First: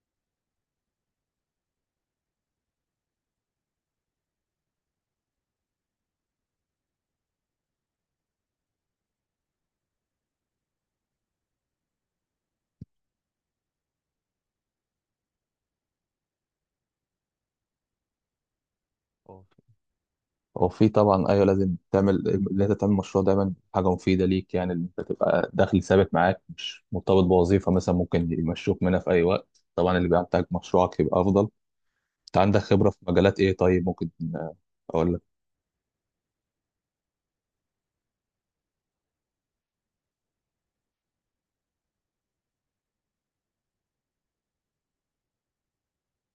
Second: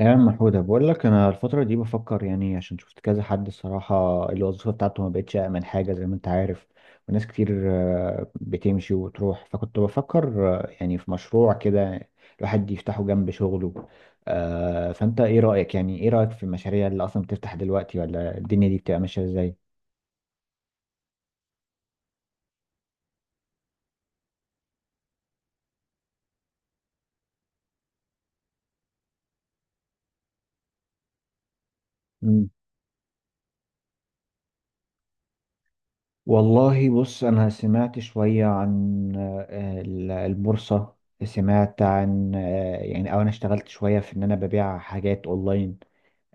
يا عم حودة بقول لك انا الفتره دي بفكر عشان شفت كذا حد الصراحه. الوظيفه بتاعته ما بقتش امن حاجه زي ما انت عارف، وناس كتير بتمشي وتروح. فكنت بفكر في مشروع كده الواحد يفتحه جنب شغله. فانت ايه رايك؟ يعني ايه رايك في المشاريع اللي اصلا بتفتح دلوقتي، ولا الدنيا دي بتبقى ماشيه أو- ازاي؟ وفي طبعا ايوه، لازم تعمل اللي انت تعمل مشروع دايما. حاجه مفيده ليك يعني، اللي انت تبقى دخل ثابت معاك مش مرتبط بوظيفه مثلا ممكن يمشوك منها في اي وقت. طبعا اللي بيحتاج مشروعك يبقى افضل. انت مم. عندك خبره في مجالات ايه طيب؟ ممكن آه، اقول لك. والله بص، أنا سمعت شوية عن البورصة، سمعت عن آه، يعني أو أنا اشتغلت شوية في إن أنا ببيع حاجات أونلاين.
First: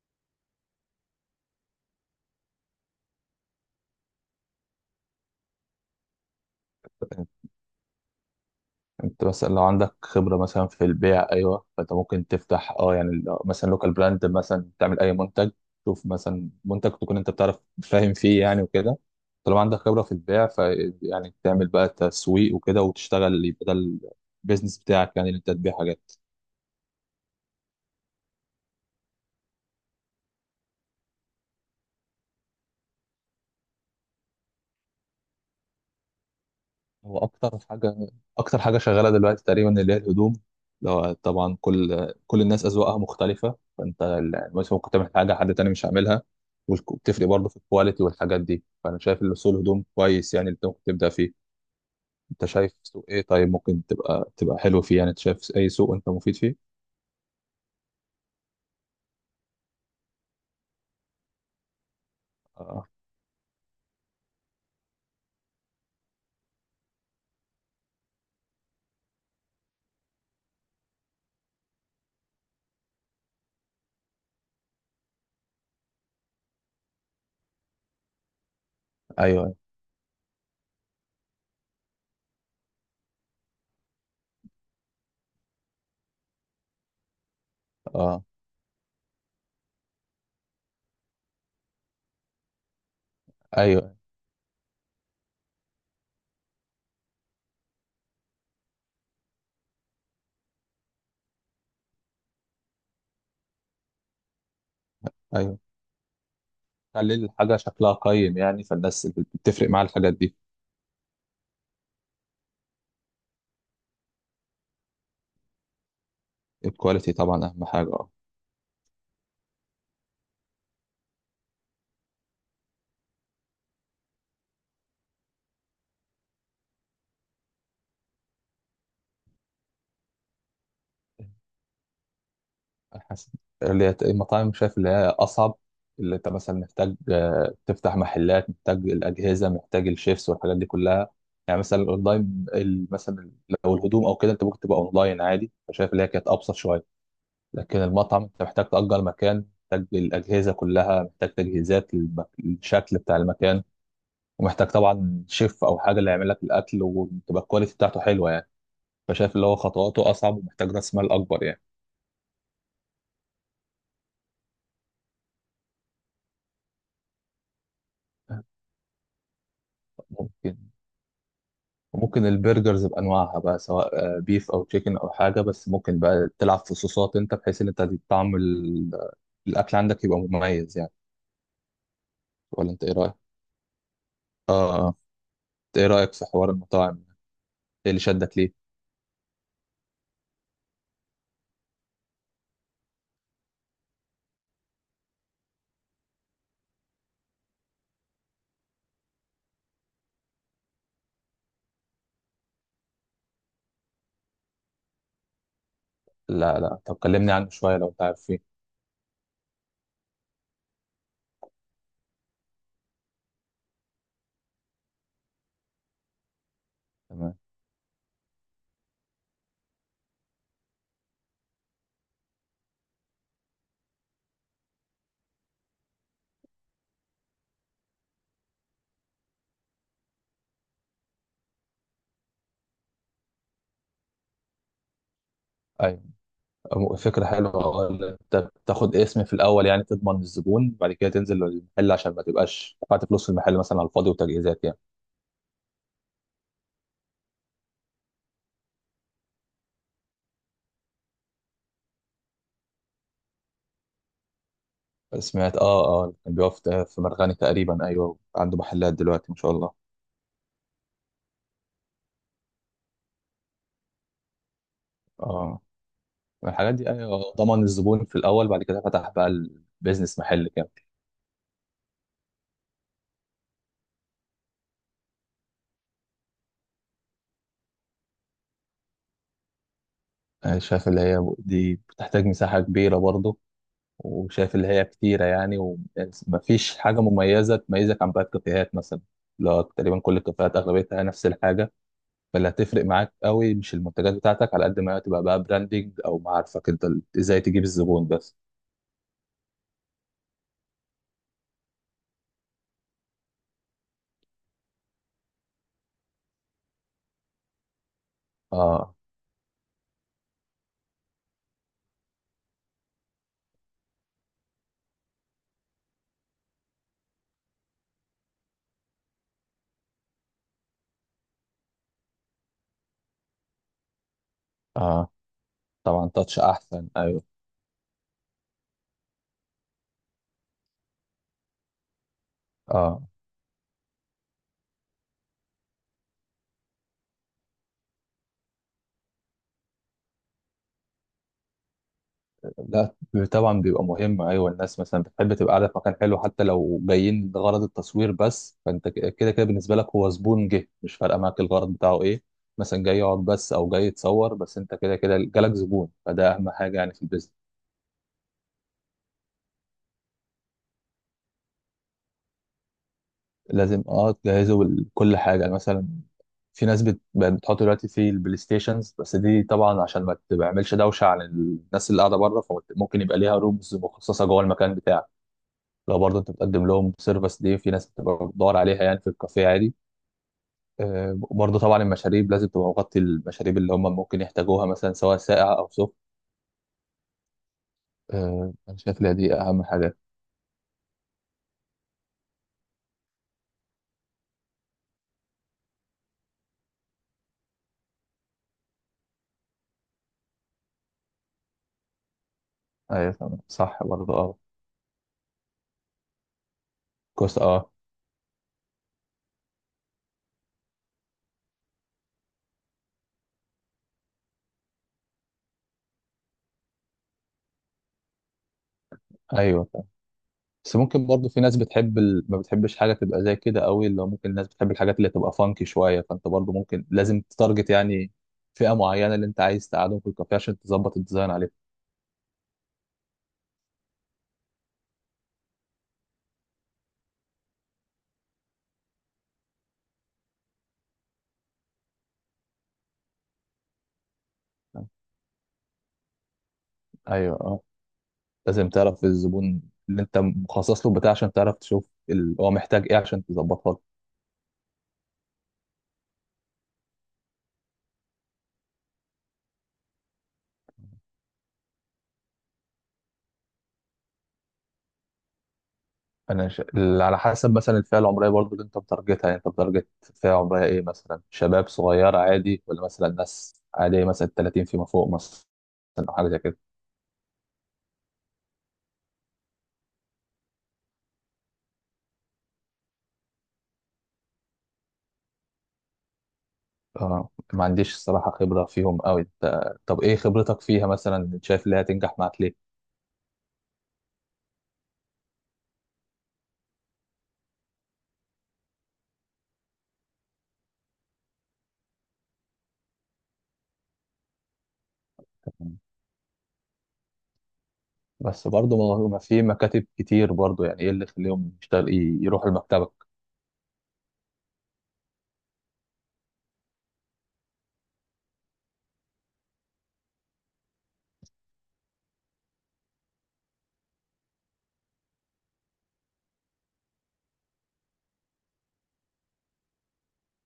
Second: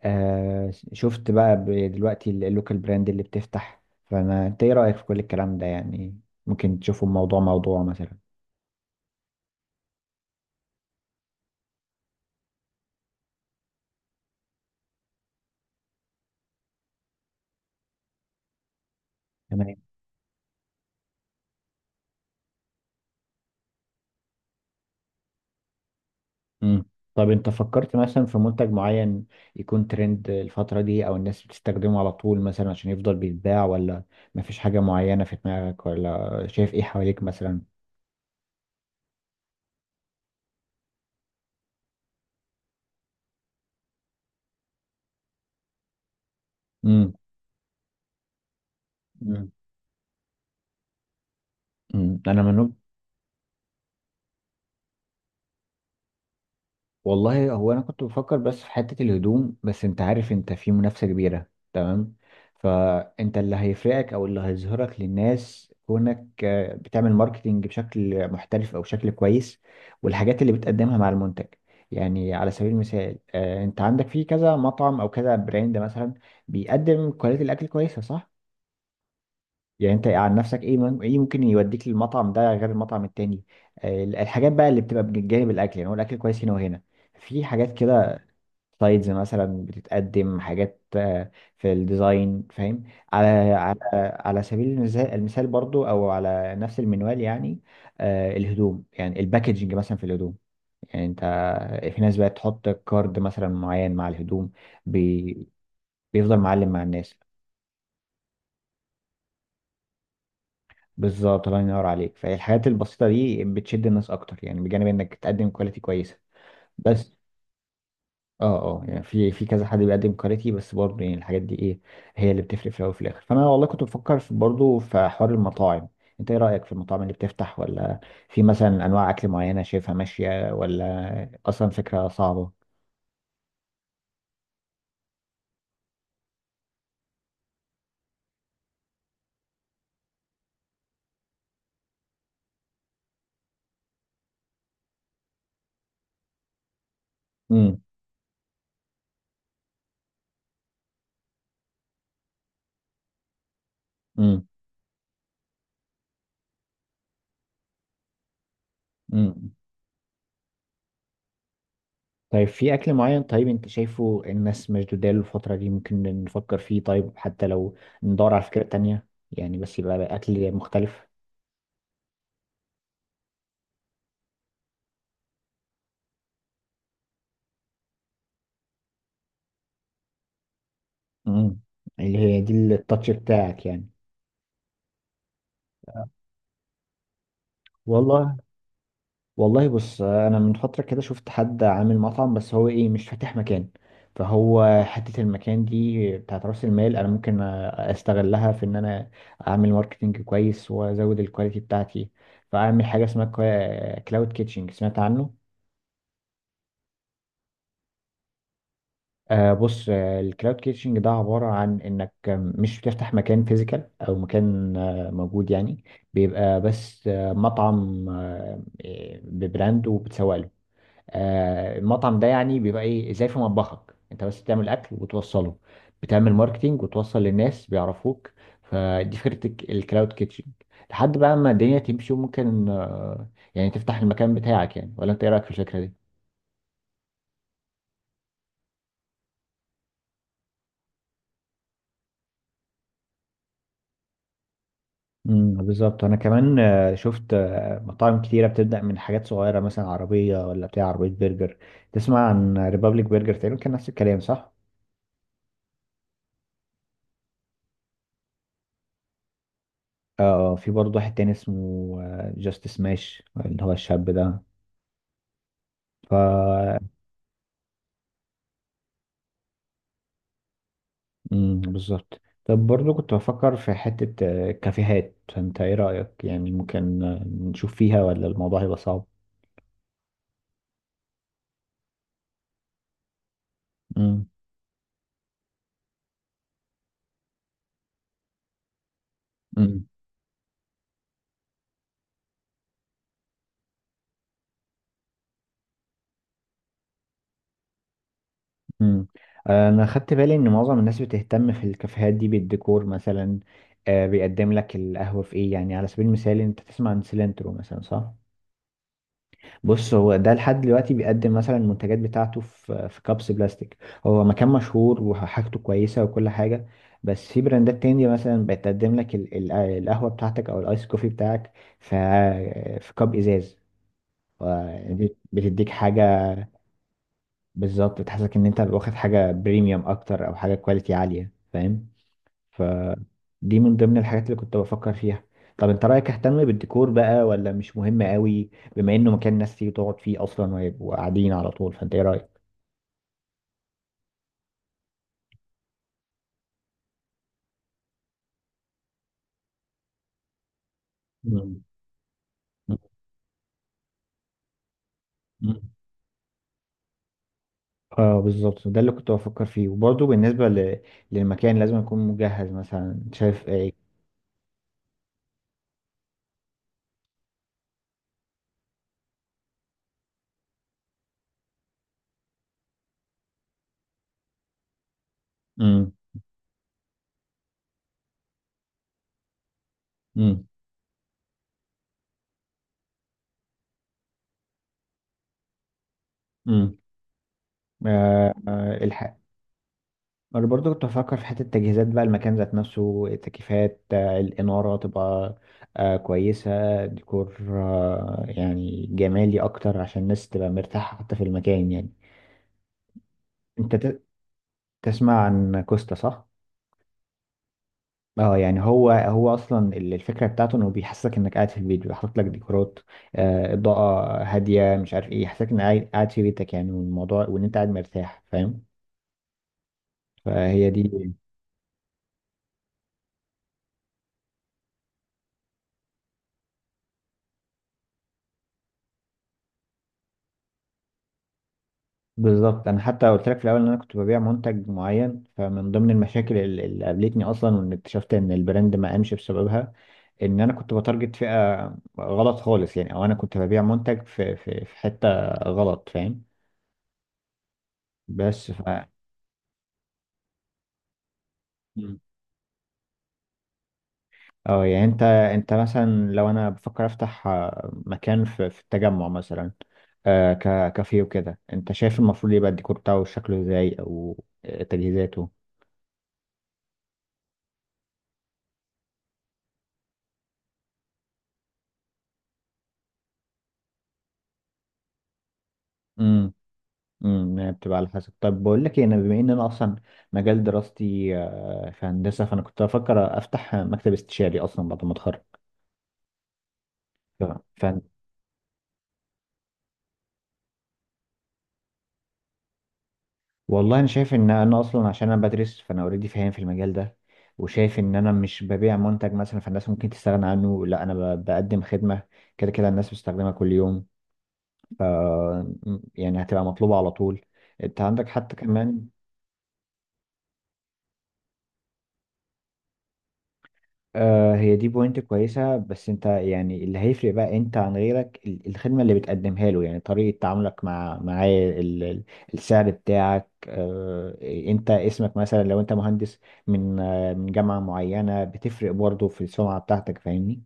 آه شفت بقى دلوقتي اللوكال براند اللي بتفتح. انت ايه رأيك في كل الكلام ده يعني؟ ممكن تشوفه آه، موضوع مثلا؟ انت مثلا لو عندك خبرة مثلا في البيع ايوه، فانت ممكن تفتح مثلا لوكال براند مثلا، تعمل اي منتج. شوف مثلا منتج تكون انت بتعرف فاهم فيه يعني وكده. طالما تمام. عندك خبرة في البيع، ف يعني تعمل بقى تسويق وكده وتشتغل، يبقى ده البيزنس بتاعك يعني، اللي انت تبيع حاجات. امم. طب انت فكرت مثلا في منتج معين يكون ترند الفترة دي او الناس بتستخدمه على طول مثلا عشان يفضل بيتباع، ولا مفيش حاجة معينة في دماغك ولا شايف ايه هو حواليك اكتر مثلا؟ حاجه اكتر حاجه شغاله دلوقتي تقريبا اللي هي الهدوم. لو طبعا كل الناس اذواقها مختلفه، فانت مثلا ممكن تعمل حاجه حد تاني مش هيعملها. امم. وبتفرق برضه في الكواليتي والحاجات دي. فانا شايف ان سوق الهدوم كويس يعني اللي انت ممكن تبدا فيه. انا انت من شايف سوق ايه طيب ممكن تبقى حلو فيه يعني؟ انت شايف اي سوق انت مفيد فيه؟ والله هو انا كنت بفكر بس في حتة الهدوم، بس انت عارف انت في منافسة كبيرة. تمام. اه. فانت اللي هيفرقك او اللي هيظهرك للناس كونك بتعمل ماركتينج بشكل محترف او بشكل كويس، والحاجات اللي بتقدمها مع المنتج. يعني على سبيل المثال، انت عندك في كذا مطعم او كذا براند مثلا بيقدم كواليتي الاكل كويسة، صح؟ ايوه. يعني انت عن نفسك ايه ممكن يوديك للمطعم ده غير المطعم التاني؟ الحاجات بقى اللي بتبقى بجانب الاكل، يعني هو الاكل كويس هنا وهنا، في حاجات اه. كده. سلايدز مثلا، بتتقدم حاجات في الديزاين، فاهم؟ على على ايوه. على سبيل المثال برضو، او على نفس المنوال يعني. الهدوم، يعني الباكجنج مثلا في الهدوم، يعني انت في ناس بقت تحط كارد مثلا معين مع الهدوم بي ايوه، بيفضل معلم مع خلي الناس. الحاجه شكلها قيم يعني، فالناس بتفرق معاها الحاجات دي. بالظبط، الله ينور عليك. فالحاجات البسيطة دي بتشد الناس اكتر، يعني بجانب انك تقدم كواليتي كويسة. بس. الكواليتي طبعا اهم حاجه، اه. اه. اه يعني في كذا حد بيقدم كاريتي، بس برضه يعني الحاجات دي ايه هي اللي بتفرق في الاول وفي الاخر. فانا والله كنت بفكر في برضه في حوار المطاعم. انت ايه رايك في المطاعم اللي بتفتح؟ ولا في مثلا انواع اكل معينه شايفها ماشيه، ولا اصلا فكره صعبه؟ حسن، اللي هي المطاعم شايف اللي هي اصعب. اللي انت مثلا محتاج تفتح محلات، محتاج الاجهزه، محتاج الشيفس والحاجات دي كلها. يعني مثلا الاونلاين مثلا، لو الهدوم او كده انت ممكن تبقى اونلاين عادي، فشايف اللي هي كانت ابسط شويه. لكن امم. المطعم انت محتاج تأجر مكان، محتاج الاجهزه كلها، محتاج تجهيزات للشكل بتاع المكان، امم. ومحتاج طبعا شيف او حاجه اللي يعمل لك الاكل وتبقى الكواليتي بتاعته حلوه يعني. فشايف اللي امم. هو خطواته اصعب ومحتاج راس مال اكبر يعني. طيب في اكل معين طيب انت شايفه الناس مشدوده له الفتره دي، ممكن نفكر فيه؟ طيب حتى لو ندور على فكره تانية يعني، بس يبقى اكل ممكن. مختلف. وممكن البرجرز بانواعها بقى، سواء بيف او تشيكن او حاجه، بس ممكن بقى تلعب في صوصات انت، بحيث ان انت طعم الاكل عندك يبقى مميز يعني. امم. اللي هي دي ولا انت ايه التاتش رايك؟ بتاعك يعني. اه. آه. انت ايه رايك في حوار المطاعم؟ ايه اللي والله شدك ليه؟ والله بص، انا من فتره كده شفت حد عامل مطعم، بس هو ايه، مش فاتح مكان. فهو حته المكان دي بتاعت راس المال، انا ممكن استغلها في ان انا اعمل ماركتنج كويس وازود الكواليتي بتاعتي، فاعمل حاجه اسمها كلاود كيتشنج، سمعت عنه؟ لا لا، طب كلمني عنه شويه لو انت عارف فيه. آه بص، الكلاود كيتشنج ده عباره عن انك مش بتفتح مكان فيزيكال او مكان موجود يعني، بيبقى بس تمام. مطعم ببراند وبتسوق له. المطعم ده يعني بيبقى ايه، زي في مطبخك انت بس بتعمل اكل وتوصله، بتعمل ماركتينج وتوصل للناس بيعرفوك. فدي فكرة الكلاود كيتشن، لحد بقى ما الدنيا تمشي وممكن تفتح المكان بتاعك يعني. ولا انت ايه رأيك في الفكرة دي؟ ايوه، فكره حلوه، اه، إن انت بتاخد اسم في الاول يعني، تضمن الزبون بعد كده تنزل المحل، عشان ما تبقاش دفعت فلوس في المحل مثلا على الفاضي وتجهيزات يعني. بالظبط. انا كمان شفت مطاعم كتيره بتبدا من حاجات صغيره، مثلا عربيه، ولا بتاع عربيه برجر. تسمع عن ريبابليك برجر؟ تقريبا كان نفس الكلام، صح؟ سمعت، اه اه كان بيقف في مرغني تقريبا، ايوه عنده محلات دلوقتي ما شاء الله. اه. في برضه واحد تاني اسمه جاست سماش، اللي هو الشاب اه. الحاجات ده. دي أيوة، ضمن الزبون في الاول بعد كده فتح بقى البيزنس محل كامل. بالظبط. طب برضو كنت بفكر في حتة كافيهات، فانت ايه رأيك؟ يعني ممكن نشوف فيها، ولا الموضوع هيبقى صعب؟ شايف اللي هي دي بتحتاج مساحه كبيره برضه، امم. وشايف اللي هي كتيره يعني، ومفيش حاجه مميزه تميزك عن باقي الكافيهات مثلا. لا امم. تقريبا كل الكافيهات اغلبيتها نفس الحاجه. فاللي هتفرق معاك قوي مش المنتجات بتاعتك، على قد ما تبقى بقى براندنج او معارفك انت، ازاي تجيب الزبون بس. امم. انا خدت بالي ان معظم الناس بتهتم في الكافيهات دي بالديكور مثلا. بيقدم لك القهوة في ايه يعني؟ على سبيل المثال انت تسمع عن سيلنترو مثلا، صح؟ اه. بص، هو ده لحد دلوقتي بيقدم مثلا المنتجات بتاعته في كابس بلاستيك. هو مكان مشهور وحاجته كويسة وكل حاجة، بس في براندات تانية مثلا بتقدم لك القهوة بتاعتك أو الآيس كوفي بتاعك في في كاب إزاز، اه ودي بتديك طبعا، حاجة. تاتش احسن، ايوه. بالظبط، بتحسسك إن أنت واخد حاجة بريميوم أكتر، أو حاجة كواليتي عالية، فاهم؟ اه. فدي من ضمن الحاجات اللي كنت بفكر فيها. طب انت رأيك اهتم بالديكور بقى، ولا مش مهم قوي؟ بما انه مكان ناس تيجي تقعد فيه اصلا ويبقوا قاعدين على طول، فانت ايه رأيك؟ لا طبعا بيبقى مهم، ايوه الناس مثلا بتحب تبقى قاعده في مكان حلو حتى لو جايين لغرض التصوير بس. فانت كده كده بالنسبه لك هو زبون جه، مش فارقه معاك مم. الغرض بتاعه ايه. مثلا جاي يقعد بس او جاي يتصور بس، انت كده كده جالك مم. زبون، فده اهم حاجه يعني في البيزنس. اه بالظبط، ده اللي كنت بفكر فيه. وبرضه بالنسبة للمكان، لازم يكون مجهز مثلا، شايف ايه؟ لازم اه تجهزه لكل حاجه يعني. مثلا في ناس بقت بتحط دلوقتي في البلاي ستيشنز، بس دي طبعا عشان ما تعملش دوشه على الناس اللي قاعده بره، فممكن يبقى ليها رومز مخصصه جوه المكان بتاعك. امم. لو برضه انت بتقدم لهم سيرفيس دي في ناس بتبقى بتدور عليها يعني في الكافيه عادي. امم. وبرضه طبعا المشاريب لازم تبقى مغطي المشاريب اللي هم ممكن يحتاجوها مثلا، سواء ساقعة او سخن. امم. انا شايف ان دي اهم حاجة. انا برضو كنت بفكر في حته التجهيزات بقى، المكان ذات نفسه، التكييفات، الاناره تبقى كويسه، ديكور يعني جمالي اكتر عشان الناس تبقى مرتاحه حتى في المكان يعني. ايوه تمام انت صح ت- برضه، اه. تسمع عن كوستا، صح؟ كويس، اه. اه يعني هو اصلا الفكره بتاعته انه بيحسسك انك قاعد في البيت، بيحط لك ديكورات، اضاءه هاديه، مش عارف ايه، يحسسك انك قاعد في بيتك يعني، والموضوع وان انت قاعد مرتاح، فاهم؟ ايوه تمام. فهي بس ممكن دي. برضه في ناس ما بتحبش حاجة تبقى زي كده قوي، اللي هو ممكن الناس بتحب الحاجات اللي تبقى فانكي شوية. فانت برضه ممكن لازم تتارجت يعني فئة معينة اللي انت عايز تقعدهم في الكافيه، عشان تظبط الديزاين عليهم. بالظبط. انا حتى قلت لك في الاول ان انا كنت ببيع منتج معين، فمن ضمن المشاكل اللي قابلتني اصلا وان اكتشفت ان البراند ما قامش بسببها ان انا كنت بتارجت فئه غلط خالص يعني، او انا كنت ببيع منتج في آه، حته غلط، فاهم؟ ايوه. آه. بس لازم ف تعرف الزبون اللي انت مخصص له بتاع، عشان تعرف تشوف مم. هو محتاج ايه عشان تظبطها له. اه يعني انت مثلا لو انا بفكر افتح مكان في التجمع مثلا، كافيه وكده، انت شايف المفروض يبقى الديكور بتاعه شكله ازاي، او تجهيزاته؟ على حسب مثلا الفئه العمريه برضو اللي انت متارجتها. يعني انت متارجت فئه عمريه ايه؟ مثلا شباب صغير عادي، ولا مثلا ناس عاديه مثلا 30 فيما فوق مثلا، او حاجه زي كده. هي بتبقى على حسب. طب بقول لك إيه، انا بما ان انا اصلا مجال دراستي في هندسه، فانا كنت بفكر افتح مكتب استشاري اصلا بعد ما اتخرج. ف... اه ما ف... عنديش الصراحه خبره فيهم قوي انت. طب ايه خبرتك فيها مثلا؟ شايف اللي هتنجح معاك ليه؟ والله انا شايف ان انا اصلا عشان انا بدرس فانا اوريدي فاهم في المجال ده، وشايف ان انا مش ببيع منتج مثلا فالناس ممكن تستغنى عنه، لا انا بقدم خدمه، كده كده الناس بتستخدمها كل يوم. ف... يعني هتبقى مطلوبه على طول. انت عندك حتى بس كمان. برضو ما في مكاتب كتير برضو، يعني ايه اللي يخليهم يروحوا لمكتبك؟ آه هي دي بوينت كويسة. بس انت يعني اللي هيفرق بقى انت عن غيرك الخدمة اللي بتقدمها له، يعني طريقة تعاملك مع معاه، السعر بتاعك، آه. انت اسمك مثلا لو انت مهندس من من جامعة معينة، بتفرق برضه في السمعة بتاعتك، فاهمني؟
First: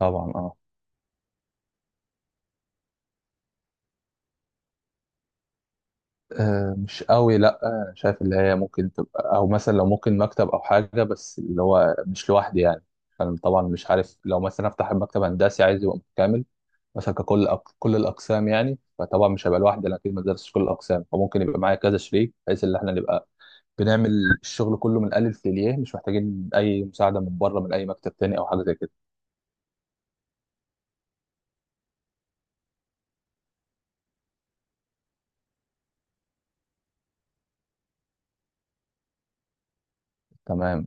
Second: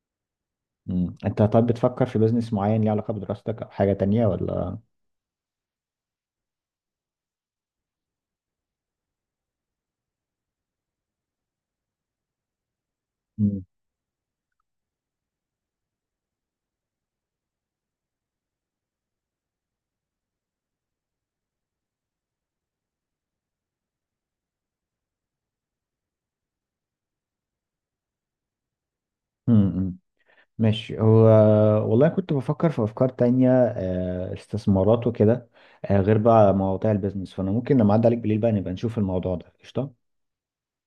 طبعا، اه. مم. انت طب بتفكر في بزنس معين ليه علاقة بدراستك او حاجة تانية، ولا؟ مش قوي، لا. شايف اللي هي ممكن تبقى، او مثلا لو ممكن مكتب او حاجه، بس اللي هو مش لوحدي يعني. انا طبعا مم. مش عارف، لو مثلا افتح مكتب هندسي عايز يبقى متكامل مثلا، كل الاقسام يعني، فطبعا مش هبقى لوحدي، انا اكيد ما درستش كل الاقسام، فممكن يبقى معايا كذا شريك، بحيث ان احنا نبقى بنعمل الشغل كله من الالف للياء، مش محتاجين اي مساعده من بره من اي مكتب تاني او حاجه زي كده. مم، ماشي. هو والله كنت بفكر في أفكار تانية، استثمارات وكده، غير بقى مواضيع البيزنس. فأنا ممكن لما أعدي عليك بالليل بقى نبقى نشوف الموضوع ده. قشطة. تمام.